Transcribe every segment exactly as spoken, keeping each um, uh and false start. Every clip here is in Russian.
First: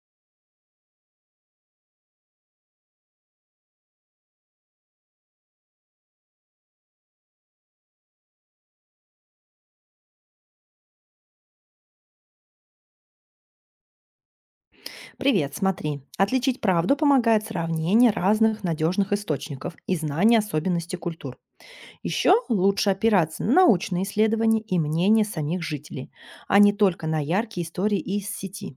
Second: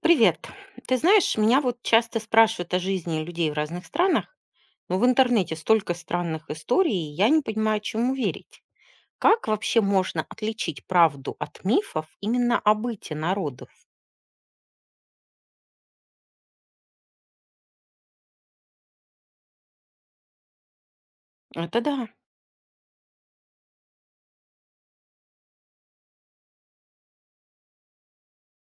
Привет. Ты знаешь, меня вот часто спрашивают о жизни людей в разных странах, но в интернете столько странных историй, и я не понимаю, чему верить. Как вообще можно отличить правду от мифов именно о быте народов? Привет, смотри. Отличить правду помогает сравнение разных надежных источников и знание особенностей культур. Это да, Еще лучше опираться на научные исследования и мнения самих жителей, а не только на яркие истории из сети.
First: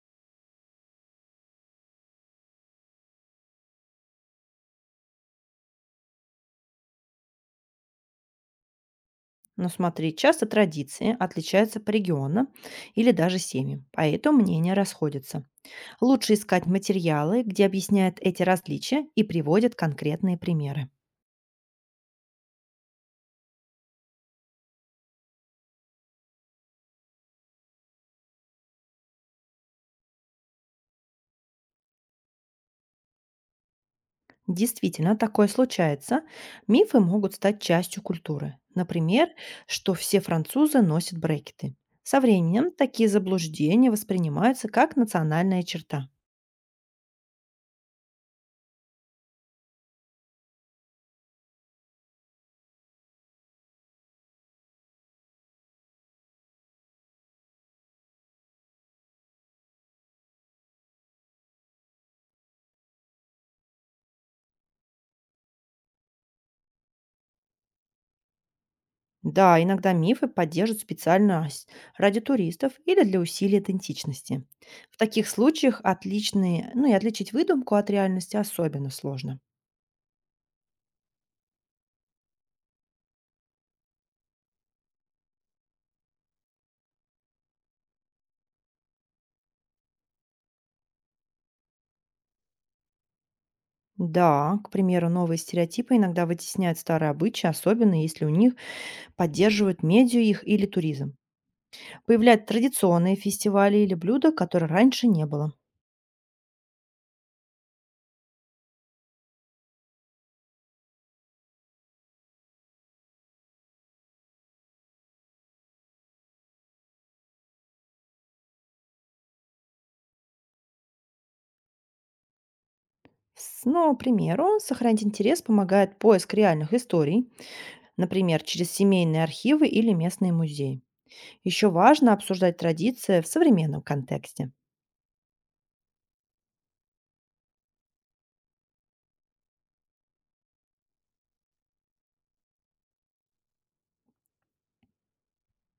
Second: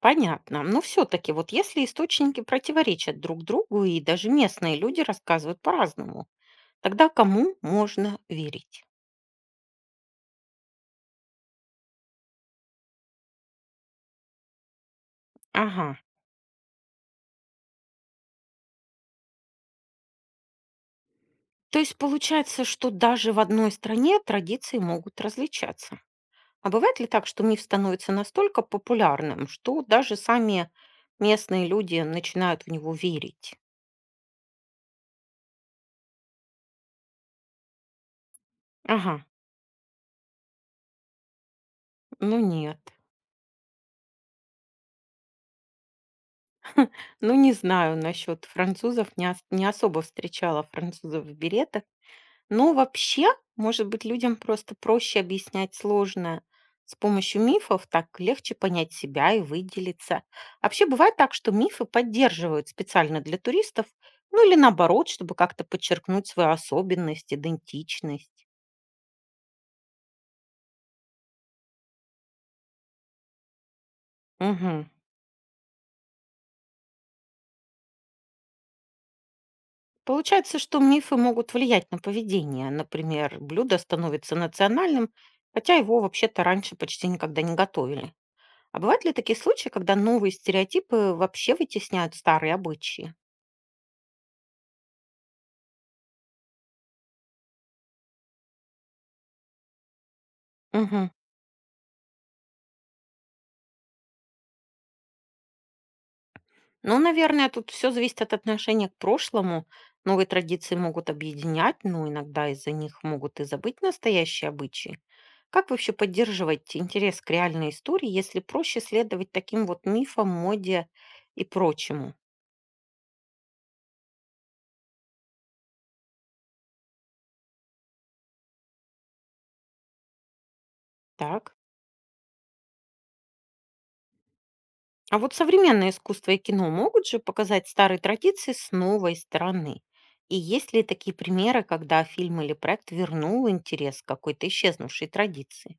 понятно. Но все-таки вот если источники противоречат друг другу, и даже местные люди рассказывают по-разному, тогда кому можно верить? Но смотри, часто традиции отличаются по регионам или даже семьям, поэтому мнения расходятся. Ага. Лучше искать материалы, где объясняют эти различия и приводят конкретные примеры. То есть получается, что даже в одной стране традиции могут различаться. А бывает ли так, что миф становится настолько популярным, что даже сами местные люди начинают в него верить? Действительно, такое случается. Мифы могут стать частью культуры. Ага, Например, что все французы носят брекеты. Со ну временем нет. такие заблуждения воспринимаются как национальная черта. Ну не знаю насчет французов, не, ос- не особо встречала французов в беретах. Но вообще, может быть, людям просто проще объяснять сложное. С помощью мифов так легче понять себя и выделиться. Вообще бывает так, что мифы поддерживают специально для туристов, ну или наоборот, чтобы как-то подчеркнуть свою особенность, идентичность. Да, иногда мифы поддерживают специально с- ради туристов или для усилия идентичности. Мгм. В таких случаях отличные, ну и отличить выдумку от реальности особенно сложно. Получается, что мифы могут влиять на поведение. Например, блюдо становится национальным, хотя его вообще-то раньше почти никогда не готовили. А бывают ли такие случаи, когда новые стереотипы вообще вытесняют старые обычаи? Да, к примеру, новые стереотипы иногда вытесняют старые обычаи, особенно если у них поддерживают медиа их или Мгм. туризм. Появляют традиционные фестивали или блюда, которые раньше не было. Ну, наверное, тут все зависит от отношения к прошлому. Новые традиции могут объединять, но иногда из-за них могут и забыть настоящие обычаи. Как вообще поддерживать интерес к реальной истории, если проще следовать таким вот мифам, моде и прочему? С- Ну, к примеру, сохранить интерес помогает поиск реальных историй, например, через семейные архивы или местные музеи. Так. Еще важно обсуждать традиции в современном контексте. А вот современное искусство и кино могут же показать старые традиции с новой стороны? И есть ли такие примеры, когда фильм или проект вернул интерес к какой-то исчезнувшей традиции?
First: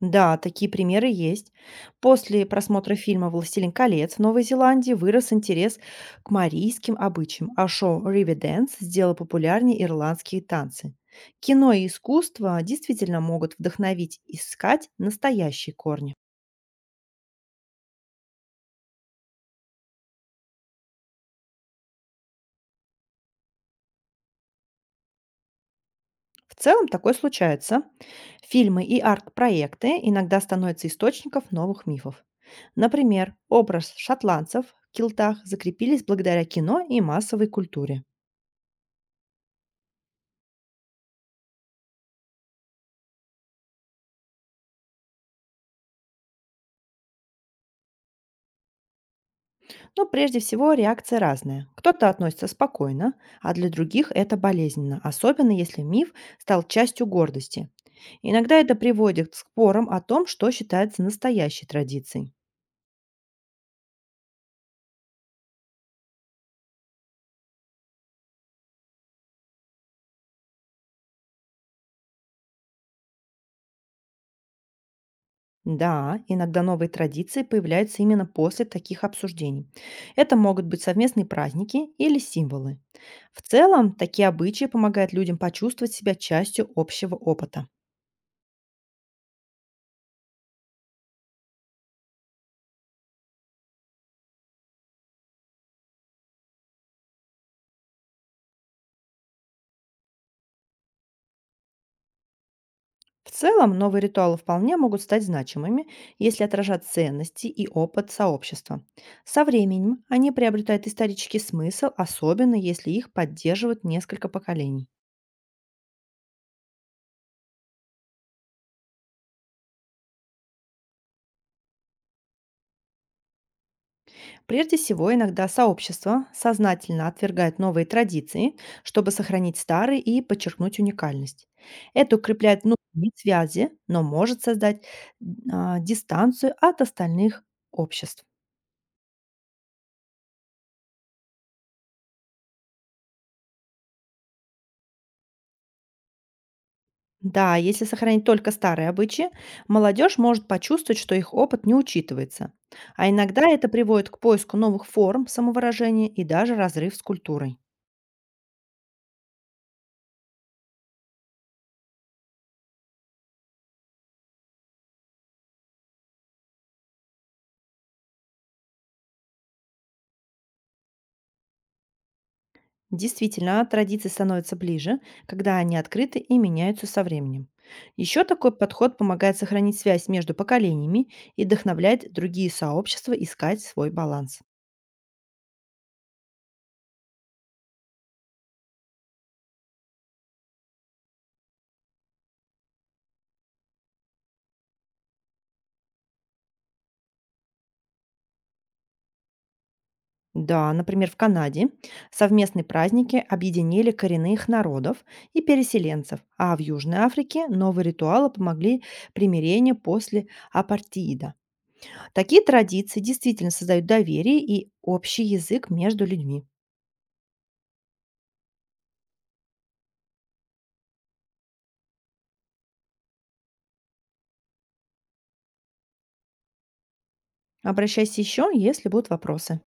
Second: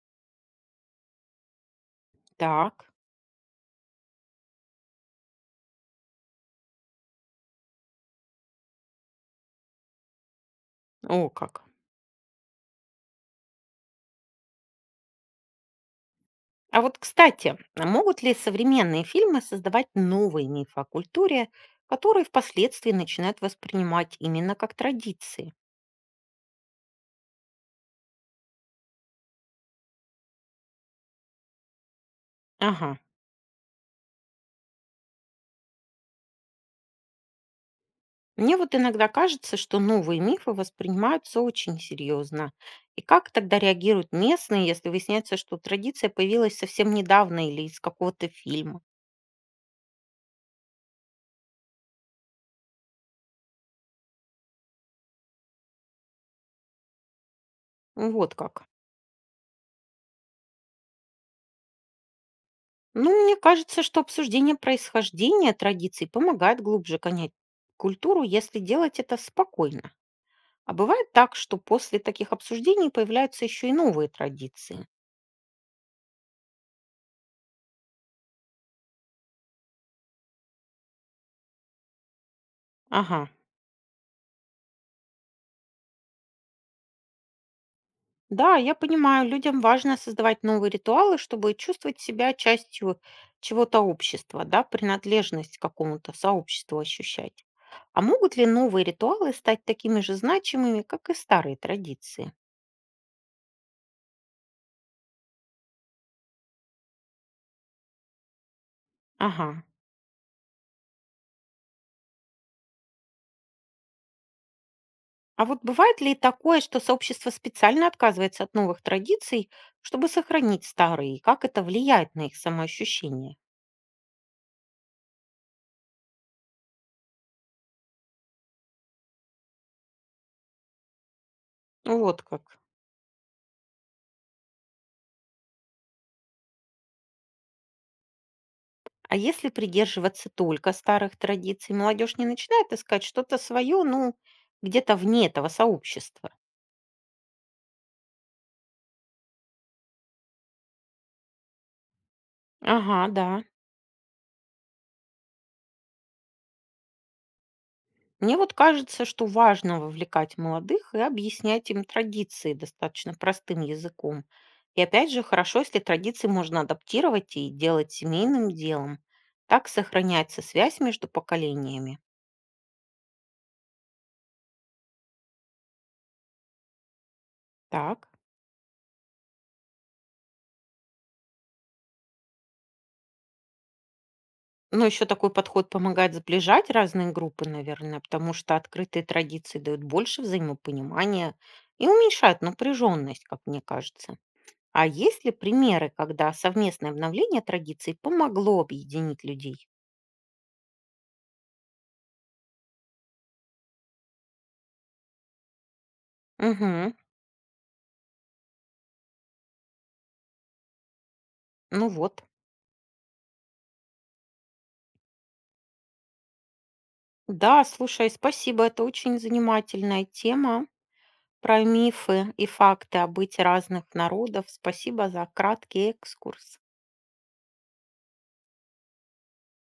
Да, такие примеры есть. После Так. просмотра фильма «Властелин колец» в Новой Зеландии вырос интерес к марийским обычаям, а шоу «Ривиденс» сделало популярнее ирландские танцы. О, как. Кино и искусство действительно могут вдохновить искать настоящие корни. А вот, кстати, а могут ли современные фильмы создавать новые мифы о культуре, которые впоследствии начинают воспринимать именно как традиции? В целом такое случается. Фильмы и арт-проекты иногда становятся источником новых мифов. Ага. Например, образ шотландцев в килтах закрепились благодаря кино и массовой культуре. Мне вот иногда кажется, что новые мифы воспринимаются очень серьезно. И как тогда реагируют местные, если выясняется, что традиция появилась совсем недавно или из какого-то фильма? Но прежде всего реакция разная. Кто-то относится спокойно, а для других это болезненно, особенно если миф стал частью гордости. Вот Иногда как. это приводит к спорам о том, что считается настоящей традицией. Ну, мне кажется, что обсуждение происхождения традиций помогает глубже понять культуру, если делать это спокойно. А бывает так, что после таких обсуждений появляются еще и новые традиции. Да, иногда новые традиции появляются именно после таких обсуждений. Это могут быть совместные праздники или символы. Ага, В целом, такие обычаи помогают людям почувствовать себя частью общего опыта. да, я понимаю, людям важно создавать новые ритуалы, чтобы чувствовать себя частью чего-то общества, да, принадлежность к какому-то сообществу ощущать. А могут ли новые ритуалы стать такими же значимыми, как и старые традиции? В целом, новые ритуалы вполне могут стать значимыми, если отражать ценности и опыт сообщества. Со Ага. временем они приобретают исторический смысл, особенно если их поддерживают несколько поколений. А вот бывает ли такое, что сообщество специально отказывается от новых традиций, чтобы сохранить старые, и как это влияет на их самоощущение? Прежде всего, иногда сообщество сознательно отвергает новые традиции, чтобы сохранить старые и подчеркнуть уникальность. Это Вот как. укрепляет внутренние связи, но может создать а, дистанцию от остальных обществ. А если придерживаться только старых традиций, молодежь не начинает искать что-то свое, ну, где-то вне этого сообщества. Да, если сохранить только старые обычаи, молодежь может почувствовать, что их опыт не учитывается. Ага, А да. иногда это приводит к поиску новых форм самовыражения и даже разрыв с культурой. Мне вот кажется, что важно вовлекать молодых и объяснять им традиции достаточно простым языком. И опять же, хорошо, если традиции можно адаптировать и делать семейным делом. Так сохраняется связь между поколениями. Действительно, традиции становятся ближе, когда они открыты и меняются со временем. Так. Еще такой подход помогает сохранить связь между поколениями и вдохновляет другие сообщества искать свой баланс. Но еще такой подход помогает сближать разные группы, наверное, потому что открытые традиции дают больше взаимопонимания и уменьшают напряженность, как мне кажется. А есть ли примеры, когда совместное обновление традиций помогло объединить людей? Да, например, в Канаде совместные праздники объединили коренных народов и переселенцев, а в Угу, Южной Африке новые ритуалы помогли примирению после апартеида. ну вот. Такие традиции действительно создают доверие и общий язык между людьми. Да, слушай, спасибо, это очень занимательная тема про мифы и факты о быте разных народов. Спасибо за краткий экскурс. Обращайся еще, если будут вопросы.